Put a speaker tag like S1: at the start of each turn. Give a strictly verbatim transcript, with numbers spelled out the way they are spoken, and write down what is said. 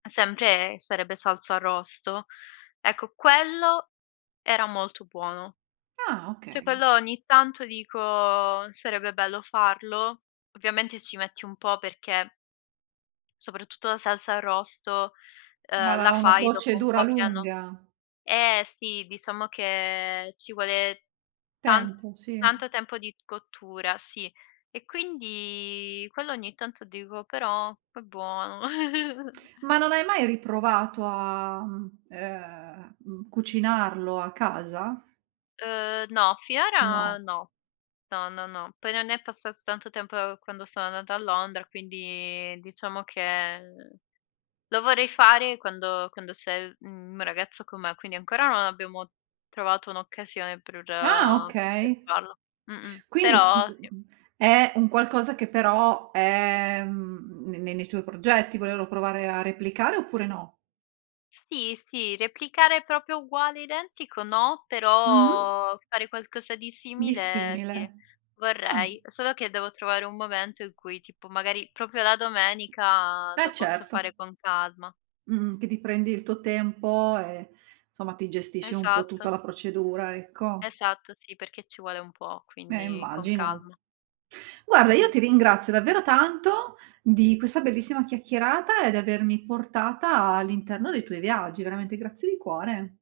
S1: Sempre, ehm, sarebbe salsa arrosto. Ecco, quello era molto buono.
S2: Ah,
S1: ceh
S2: okay.
S1: quello, ogni tanto dico: "Sarebbe bello farlo." Ovviamente ci metti un po', perché Soprattutto la salsa arrosto, uhm,
S2: Ma ha
S1: la
S2: una
S1: fai dopo un
S2: procedura
S1: po' che hanno
S2: lunga.
S1: eh, sì! Diciamo che ci vuole tan
S2: Tempo, sì.
S1: tanto tempo di cottura, sì. E quindi quello ogni tanto, dico: "Però è buono!"
S2: Ma non hai mai riprovato a mhmm, uhm, mhmm, cucinarlo a casa?
S1: Uhm, no.
S2: No.
S1: fiora no. No, no, no. Poi non è passato tanto tempo, uhm, quando sono andata a Londra, quindi diciamo che, uhm, lo vorrei fare quando quando c'è l mhmm, mio ragazzo con me, quindi ancora non abbiamo trovato un'occasione pr
S2: Ah,
S1: uhm, pe
S2: okay.
S1: farlo. Mh-mh.
S2: Quindi
S1: Però, sì.
S2: è un qualcosa, che però, è, mhmm, ne ne nei tuoi progetti, volero provare a replicare, oppure no?
S1: Sì, sì, replicare proprio uguale identico, no,
S2: Mh-mh.
S1: però fare qualcosa di
S2: Di
S1: simile, sì,
S2: simile. Ah, m
S1: vorrei. Solo che devo trovare un momento in cui, tipo magari, proprio la domenica,
S2: Eh,
S1: lo posso
S2: certo.
S1: fare con calma.
S2: Mh-mh, che ti prendi il tuo tempo e somma, ti gestisci un po' tutta
S1: Esatto.
S2: la procedura, ecco.
S1: Esatto, sì, perché ci vuole un po',
S2: Eh,
S1: quindi con
S2: immagino.
S1: calma.
S2: Guarda, io
S1: Mh-mh.
S2: ti ringrazio davvero tanto, di questa bellissima chiacchierata e di avermi portata all'interno dei tuoi viaggi. Veramente grazie di cuore.